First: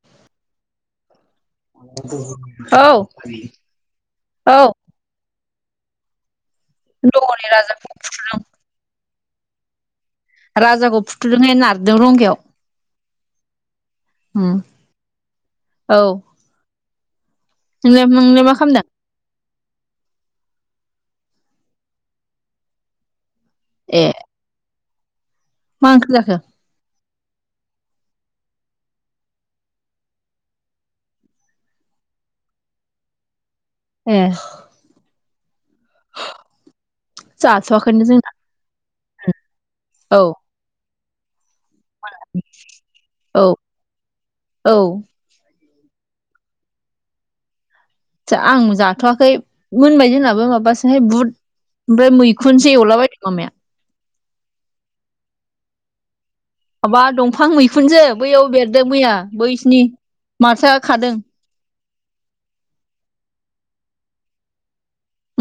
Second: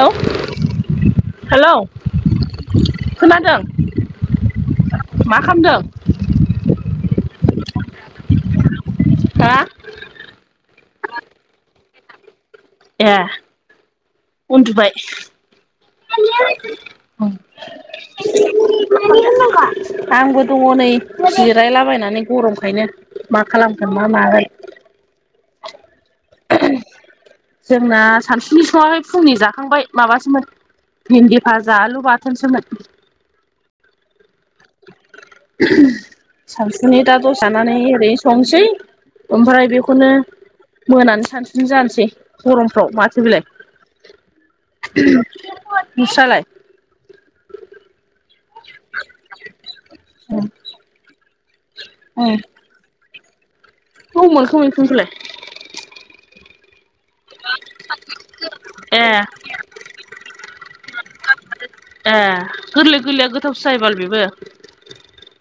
औ हेलौ औ खोनादों औ मा खामदों? दङ नै राजाखौ फुथुदों। [inaudible] हा राजाखौ फुथुदोंहाय नारदों रंगायाव ए उम उन्दुबाय? औ [inaudible] नों नोंलया मा खालामदों? आंबो दङ नै जिरायलाबायनानै गरमखायनो मा खालामगोन ए मा मागोन मा ओंख्रि जाखो? जोंना सानसुनि सङाखै फुंनि जाखांबाय माबासोमोन भिन्दि भाजा आलु बाथोनसोमोन ए सानसुनि दा दसे थानानै जाथ'वाखैनो ओरै जोंना संसै ओमफ्राय बे बेखौनो औ मोनानि सानसुनि बिदिनो जानोसै गरमफ्राव माथो बेलाय औ औ नोंस्रालाय? आं जाथ'आखै मोनबाय जोंनाबो माबासोहाय बुद ओमफ्राय मैखुन [unintelligible] बबाव मोनखो मैखुनखौलाय? माबा दंफां मैखुनजो बैयाव बेरदों ए मैया बैसिनि मास्टारा खादों ए गोरलै गोरलैया गोथावसो जायोबाल बेबो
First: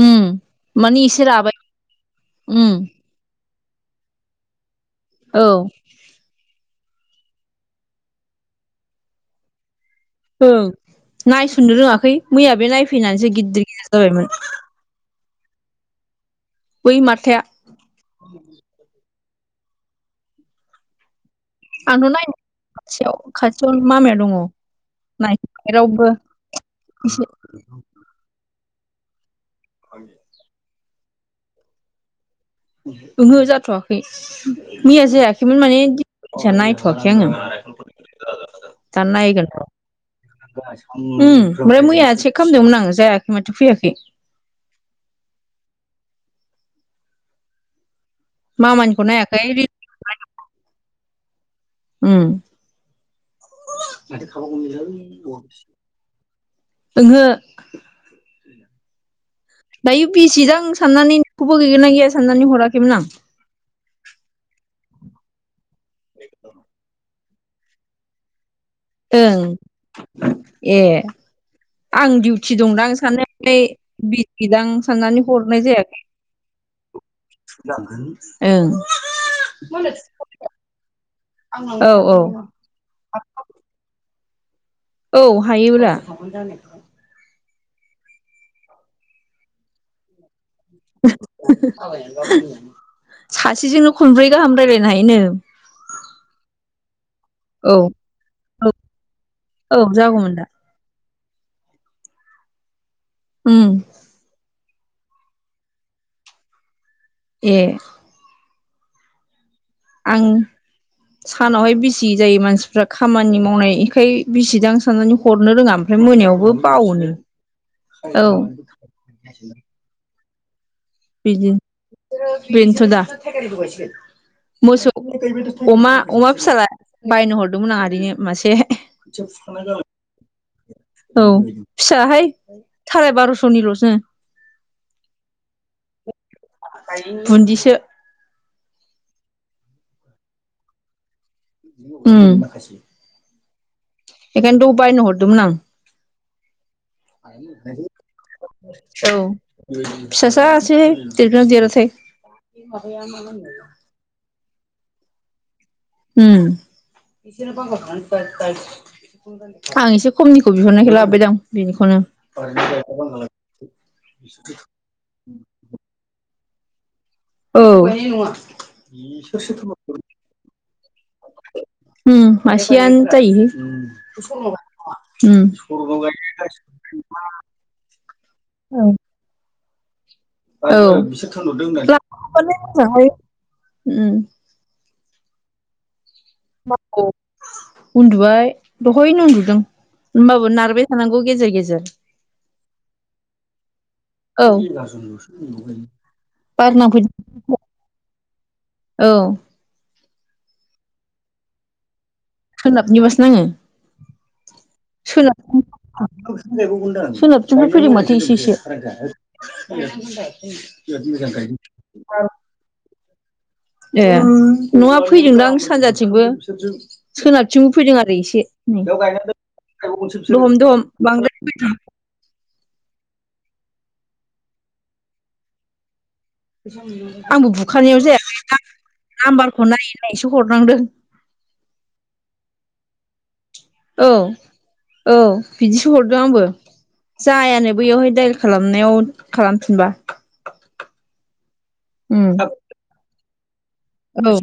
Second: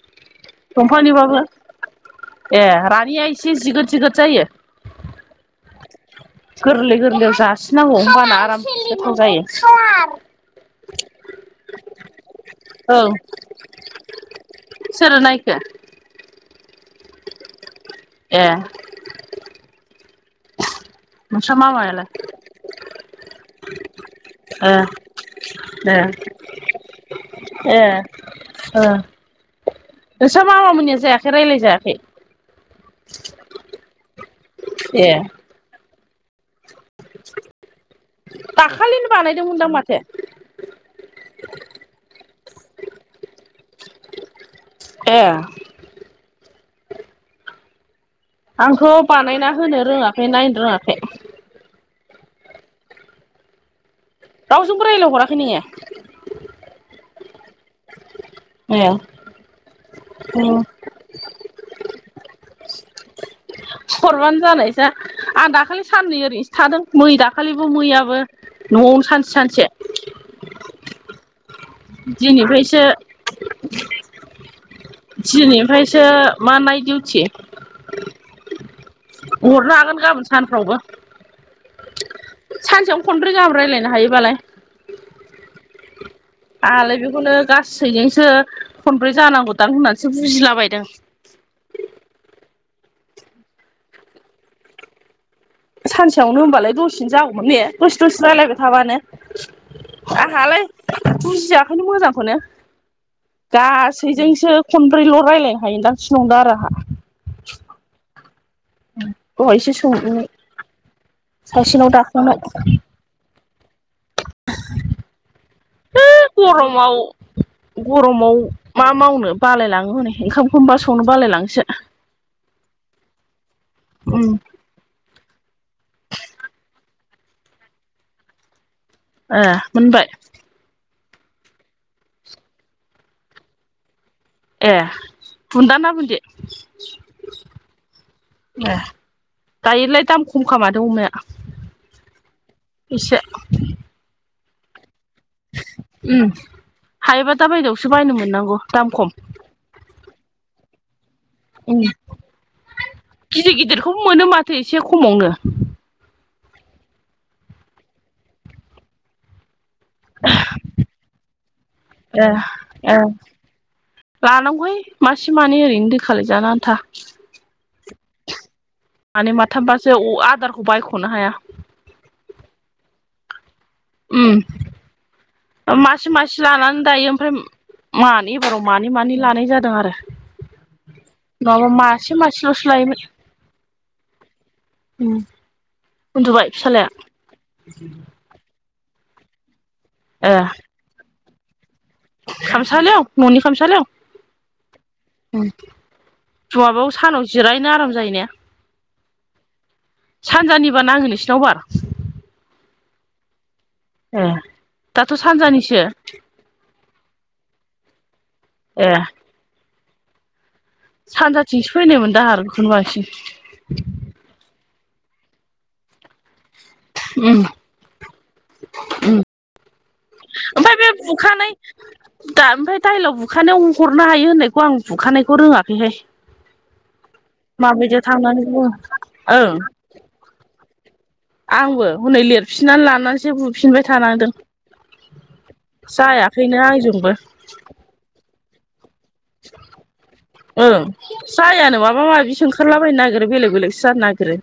उम माने एसे दंफांनिबाबो राबाय उम ए रानिया एसे जिगोद जिगोद जायो औ गोरलै गोरलैयाव जासिनांगौ होनोमबाना आराम गोथाव जायो। ओं नायसननो रोङाखै मैया बे औ नायफैनानैसो गिदिर गिदिर जाबायमोन। सोरो नायखो? बै मारथाया ए नोंस्रा आंथ' मामायालाय नाय खाथियाव खाथियाव माामायाव ए दङ रावबो ए एसे औ [inaudible] नोंस्रा मामा मोननिया जायाखै रायज्लाय जायाखै? ओहो जाथ'वाखै मैया ए जायाखैमोन माने नायथ'वाखै आङो। दा दाखालिनो नायगोन बानायदोंमोनदां माथो? उम ओमफ्राय मैया सेेक खालामदोंमोन आं जायाखै माथो फैयाखै। ए आंथ' मामानिखौ नायाखै बानायना होनो रोङाखै नायनो रोङाखै। उ [unintelligible] रावजोंबो रायलायहराखै नोङो ओंहो ए दायो बिसिदां साननानै नखौबो गैगोन ना गैया साननानै हराखैमोन आं हरबानो जानायसै आं दाखालि साननै ओरैनोसो थादों मै दाखालिबो मैयाबो। न'आवनो सानसे ओं सानसे ए आं दिडिउटि दिनैफ्रायसो दंदां आं साना नै बिजिदां साननानै हरनाय जायाखै दिनिफ्रायसो मा नाइट दिउटि ओं हरनो हागोन गाबोन सानफ्रावबो। औ औ सानसेयाव खनब्रो गाहाबो रायज्लायनो हायोबालाय। औ हायोबारा आालाय बेखौनो गासैजोंसो खनब्रै जानांगौदां होननानैसो बुजिलाबायदों। सासेजोंनो खनब्रै गाहाम राय्लायनो हायोनो। सानसेयावनो होनबालाय दसेनो जागौमोन ने औ दसे दसे राय्लायबाय औ थाबानो। औ जागौमोन दा आंहालाय बुजियाखैनो मोजांखौनो। उम गासैजोंसो खनब्रैल' रायज्लायनो हायो दां सिलंदों आरो आंहा ए दहायसे आं सानावहाय बिसि दाखांबाय जायो मानसिफ्रा खामानि मावनाय इखाय बेजिदां साननानै हरनो रोङा ओमफ्राय मोनायावबो बावोनो औ गरमाव मा मावनो बालायलाङो है ओंखामखौबा संनो बा बिदिनो बेनोथ' दा उम मोसौ अमा अमा फिसाला बायनो हरदोंमोन आं ओरैनो मासे ए मोनबाय [inaudible] औ फिसाहाय साराय बार'स'निल' नो ए बुन्दा ना बुनदि बुन्दिसो ए दायोलाय दाम खम खादा अमाया उ एसे एखानथ' उबायनो ह उ हायोबा दा बायदेआवसो बायनो मोननांगौ दाम खम फिसासा सोहाय देरगोना देरथाय सम मोनो माथो एसे खमावनो उ [unintelligible] आं एसे खमनिखौ बिहरनायखौ लाबोबायदां बेनिखौनो ए लानांगौहाय मासे मानै ओरैनो दैखलाय जाना आन्था औ मानै माथामबासो अ आदारखौ बायख'नो हाया। उ मासेयानो जायोहाय उम उ मानि एबाराव मानि मानि लानाय जादों आरो नङाबा मासे औ मासेल'सो [inaudible] उ उनदुबाय दहायनो उन्दुदों ए होमबाबो नारबाय थानांगौ गेजेर गेजेर खामसालियाव न'नि खामसालियाव औ उ बार जवाबाव सानाव नांफैदों जिरायनो आराम जायोने औ सानजानिबा नाङो नोंसिनाव बार सोनाबनिबासो नाङो ए दाथ' सानजानिसो सोनाबथबो फैदों माथो एसे एसे सानजाथिंसो फैनायमोन दाह आरो बेखौनो बांसिन ए न'आ फैदोंदां सानजाथिंबो सोनारथिंबो फैदों आरो एसे दहम ओमफ्राय बे दहम बुखानाय बांद्रायै दा ओमफ्राय दाइलआव बुखानायाव हरनो हायो होननायखौ आं बुखानायखौ रोङाखैहाय आंबो माबायदियाव बुखानायाव थांनानै जायाखै बुङो ओं नाम्बारखौ नायै नायैसो हरनांदों आंबो हनै लिरफिननानै लानानैसो बु औ औ बिदिसो हरदों आंबो जायाखैनो आंजोंबो जायानो बैयावहाय डाइ खालामनायाव खालामफिनबा ओ जायानो माबा उम माबि ओंखारलाबायायनो नागिरो बेलेग बेलेग जार औ नागिरो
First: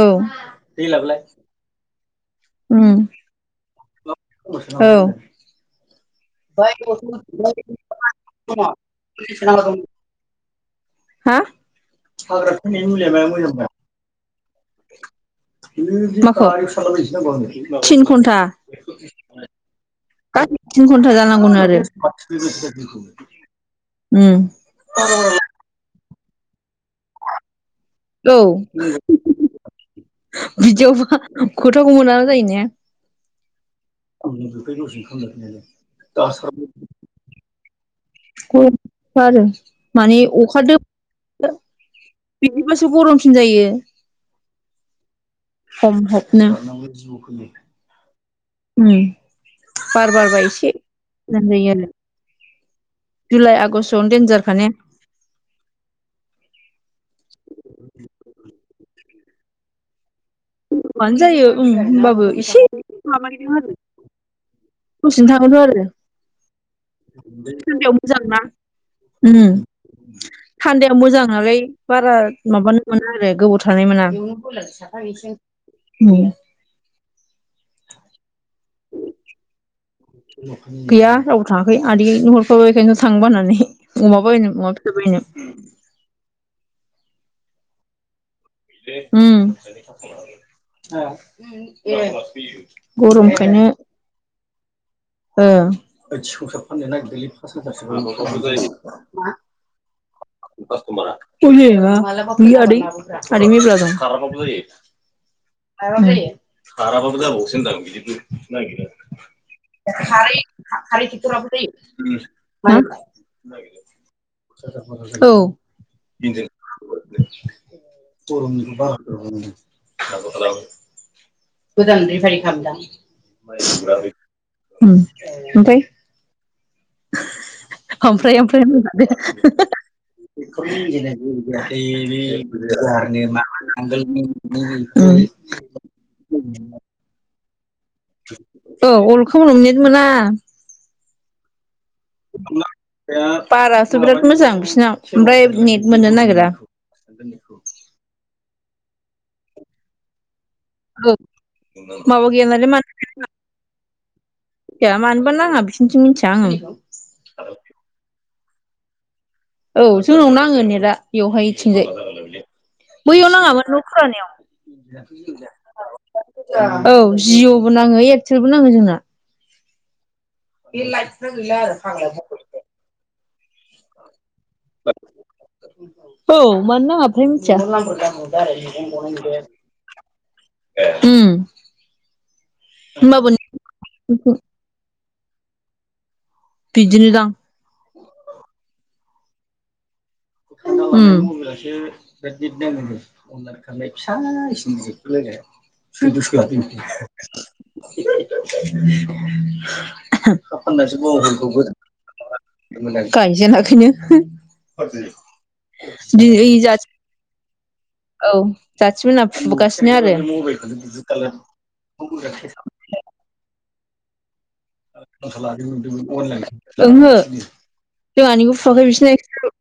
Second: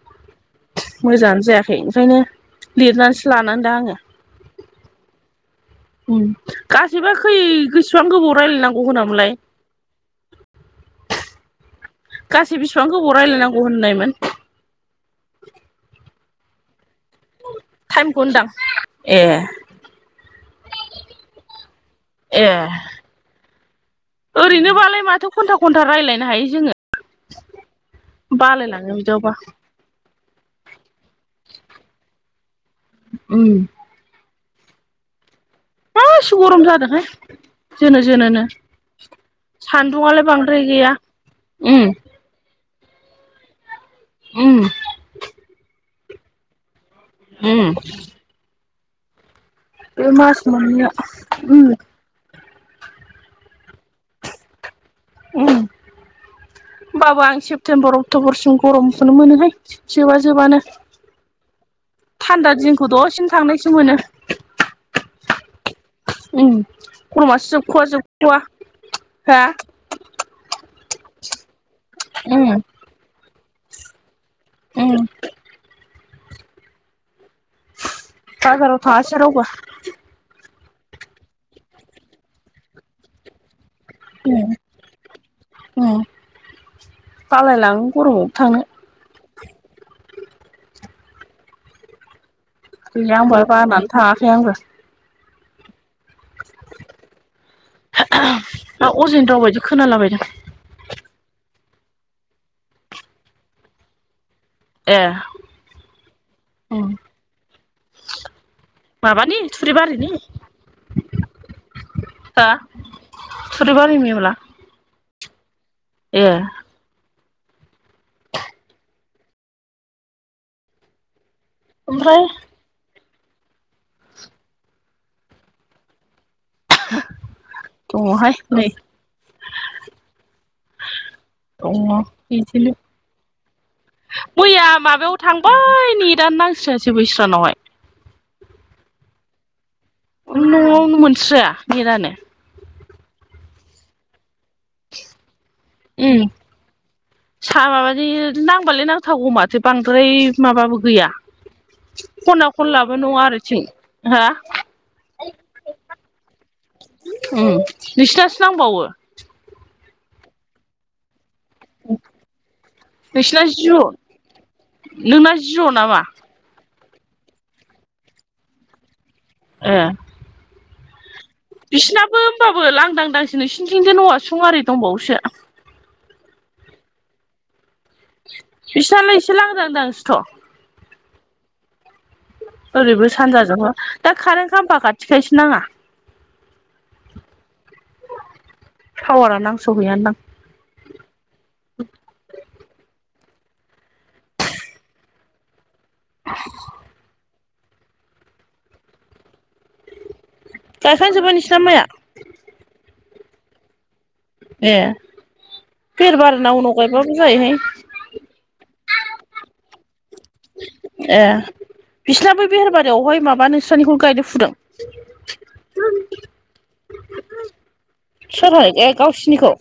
औ मोजाङानो जायाखै ओंखायनो उम लिरनानैसो लानांदां आङो औ गासैबो खै गोसबां गोबाव रायज्लायनांगौ होनामलाय हा गासै हाग्रा बेसिबां थैनायनि गोबाव मुुलिया माया मोजां रायलायनांगौ ब्रा होननायमोन माखौ थिन टाइमखौ घन्टा होनदां ए गासै तिन घन्टा जानांगौमोन आरो ए उम ओरैनोबालाय माथो घन्टा घन्टा रायज्लायनो हायो जोङो औ बालायलाङो बिदियावबा [unintelligible] बिदियावबा खथाखौ मोना जायो ने उम [unintelligible] मा एसे गरम जादोंहाय जोनो जोनो नो गरमखा आरो माने सान्दुआलाय अखा बांद्राय दो गैया बिदिबासो गरमसिन जायो ओम समभब नो‌ उम उम बे बार मास बारबा इसे मोननैया उम [unintelligible] जुलाइ आगष्टआवनो देन्जारखा ने उम होमबाबो आं सेप्तेम्बर अक्ट'बरसिम गरमखौनो मोनोहाय जोबा जोबानो मानो जायो ओम ओमबाबो थान्दा एसे दिनखौ दसेनो माबादो थांनायसो आरो मोनो दसेनो थाङोथ' आरो ओम [unintelligible] मोजां ना हा थान्दाया मोजां नालाय बारा उम माबानो मोना आरो गोबाव थानाय मोना उम ओम बाजाराव थाङासै रावबो गैया रावबो थाङाखै आदैनो हरफाबाय बेखायनो थांबनानै अमा बायनो अमा फिसा बायनो ओम बालाय लाङो गरमावबो थांनो ओम गैया आंबो गरमखायनो बानानै थाङाखै आंबो ओ [unintelligible] [unintelligible] खोनालाबाय दा [unintelligible] ए। उम [unintelligible] माबानि थुरिबारिनि हा [unintelligible] थुरिबारि मेवला। औ। [unintelligible] गोदान ओमफ्राय रिफारि खालामदां उम ओमफाय। दङहाय ओमफ्राय-ओमफ्राय नै [inaudible] दङ बिदिनो [unintelligible] मैया माबायाव थांबाय नेदानो नांस्रासै बैस्रानावहाय। औ अलखामोनाव नेट मोना। न'आवनो मोनस्राया नेटानो। बारासो बिराद मोजां बिसिनाव ओमफ्राय नेट मोननो नागिरा। साहा माबानि नांबालाय नांथावगौ माथो बांद्राय माबाबो गैया औ माबा गैया खना नालाय मानो खनलाबो नङा आरो थिं हा मिथिया मानोबा नाङा बिसनिथिं मिथिया आङो। उम नोंसिनासो नांबावो? औ जोंनाव नाङो नेदा। बेवहाय ओइथिंजाय बैयाव नोंसिना नाङामोन जिअ न' फुरानायाव। नोंना जिअ' नामा? औ जिअ'बो नाङो एयारटेलबो नाङो जोंना। ओ। [unintelligible] बिसिनाबो होमबाबो लांदांदांसो नोंसिनिथिंजाय औवा सुं आरि दंबावोसो। औ मनो नाङाबोथाय बिसिनालाय एसे मोनथिया। लांदां दांसोथ' उम। ओरैबो होमबाबो सानजाजोंह दा कारेन्ट खालामामफा खाथिखायसो नाङा। बिदिनो दां। टावारा नांसहैयानदां। उम। [unintelligible] गायखांजोब्बाय नोंसिना माइया [unintelligible] गायजेनाखैनो। ए दि बेरबारिना ओय जा उनाव [unintelligible] गायबाबो जायोहाय औ जाथि मोनहा फुगासिनो आरो। ए बिसिना [unintelligible] [unintelligible] माबा नोंस्रानिखौनो गायदों फुदों? ओंहो। जोंहानिखौ सोरहाय फुवाखै ए बिसिना गावसिनिखौ।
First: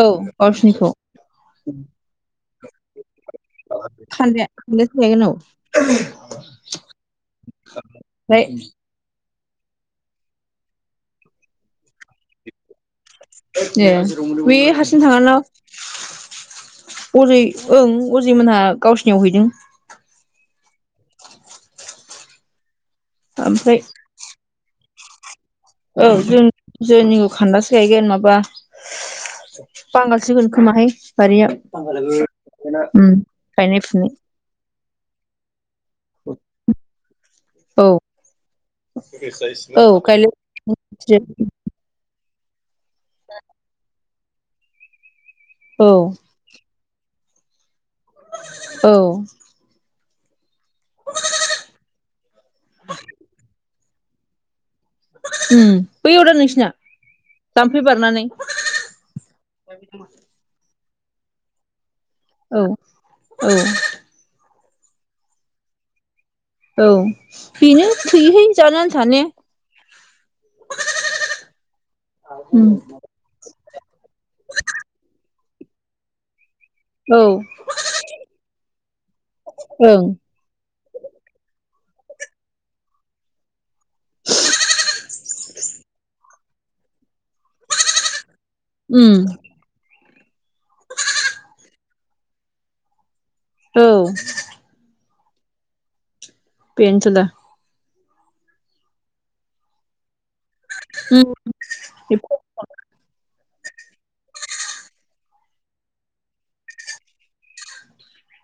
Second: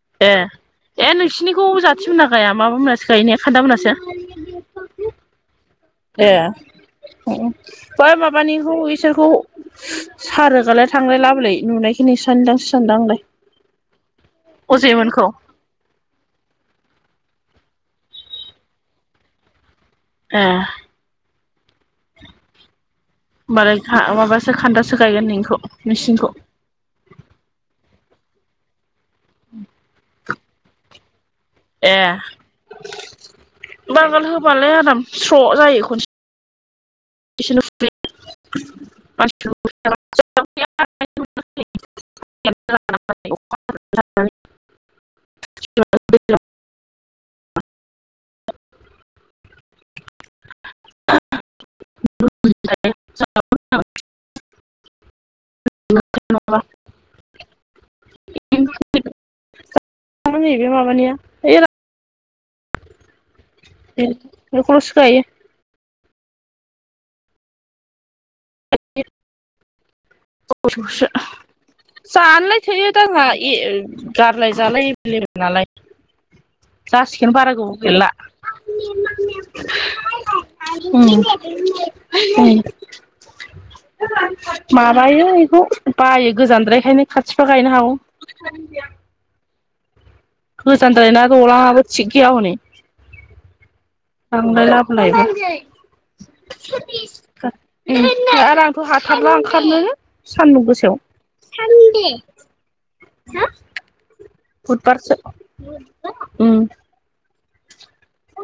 औ गावसिनिखौ ए-ए नोंसिनिखौ जाथि मोना गाया माबा मोनासो गायोनो खान्दा मोनासो? खानदाया [inaudible] ए बै ओमफ्राय माबानिखौ इ बिसोरखौ सा रोगालाय थांलाय लाबोलाय नुनायखिनो इसानिदांसो सानदां आंलाय। ए बे हारसिं अजयमोनखौ थाङाना। अजय ओं अजै मोनहा गावसिनियाव हैदों। ए। होमबालाय ओमफ्राय खा माबासो खान्दासो गायगोन नो इखौ। ओ जों-जोंनिखौ खान्दासो गायगोन माबा बांगाल [unintelligible] बारिया ए उम गायनाय फुनाय। फुबालाय आराम स्र' जायो खनसे औ। औ [inaudible] औ [inaudible] औ। [unintelligible] [inaudible] उम बैयाव दा नोंसिना जाम्फै बारनानै। ब [unintelligible] मानि बे माबानिया। औ। औ। बेखौल'सो गायो। औ बेनो थैयोहाय। जानलाय उम थोयो। आंहा ए गारलाय जालाय एबेलेबेल नालाय। औ जासिगोन बारा गोबाव गैला। ओं उम उम। माबायो बेखौ बायो गोजानद्रायखायनो खाथिबा गायनो हागौ। उम। गोजानद्राय ना दलाङाबो थिग गैया हनै। औ। [unintelligible] आरो बेनोथ' दा आंथ' हाथारला ओंखारनो सानदुं गोसायाव उम हो बुटबारसो बुटबार उम।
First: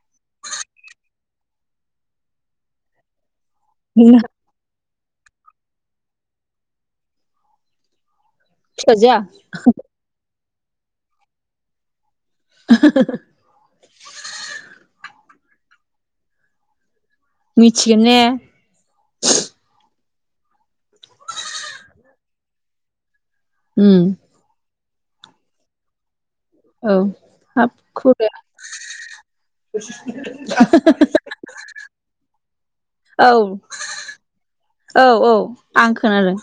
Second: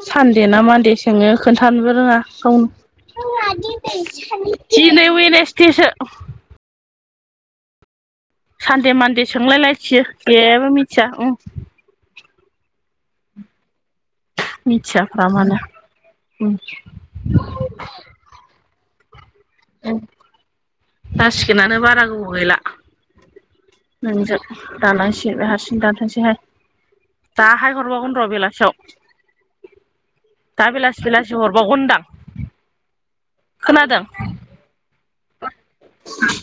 सानदे ना मानदे सोङो खोन्थानोबो रोङा गावनो नोंना [unintelligible] दिनै वेदनेसदे सो। सानदे फिसाजोआ मान्दे सोंलायलायथियो जेबो मिथिया उम। ओहोहोह। मिथियाफामानो उम। मिथिगोन ने? जासिगोनानो बारा गोबाव गैला। उम नोंजों दानांसै हारसिं दाथोंसैहाय। औ हाब दाहाय हरबावगोन र' खुराया बेलासियाव। दा बेलासि बेलासि हरबावगोन होनदां। औ औ औ आं खोनादों।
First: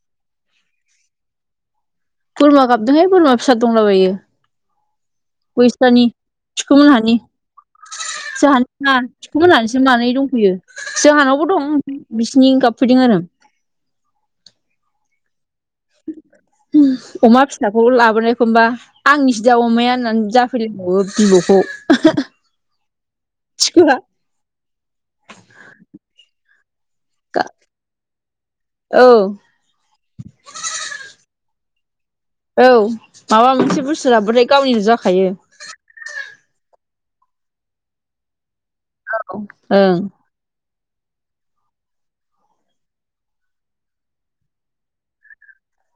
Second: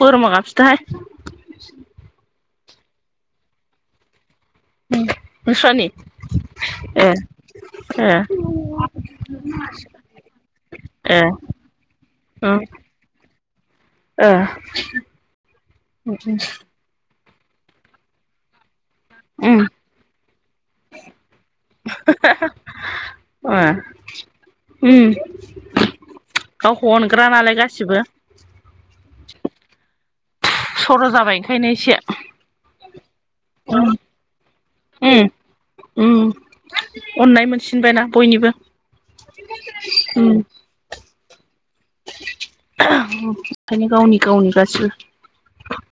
गरमा गाबसथाहाय। बोरमा गाबदोंहाय बोरमा फिसा दंलाबायो। नोंस्रानि बैसानि ए सखुमोनहानि। ए जोंहानि नङा मोनहानिसो मानै दंफैयो। ए जोंहानावबो दं बिसिनि गाबफैदों आरो। ओ उम। अमा फिसाखौ लाबोनायखौमबा आंनिसोदा उम अमाया होननानै जा फलिबावो बिबौखौ। ओहोहोह थिखोआ अ। गावखौ अनग्रा नालाय गासिबो। औ। सर' जाबाय ओंखायनो एसे औ माबा मोनसे उम बुस्थु लाबोबाथाय गावनिल' उम जाखायो। उम। अननाय मोनसिनबायना बयनिबो। ओं। ओह ओंखायनो गावनि गावनि गोसिबो।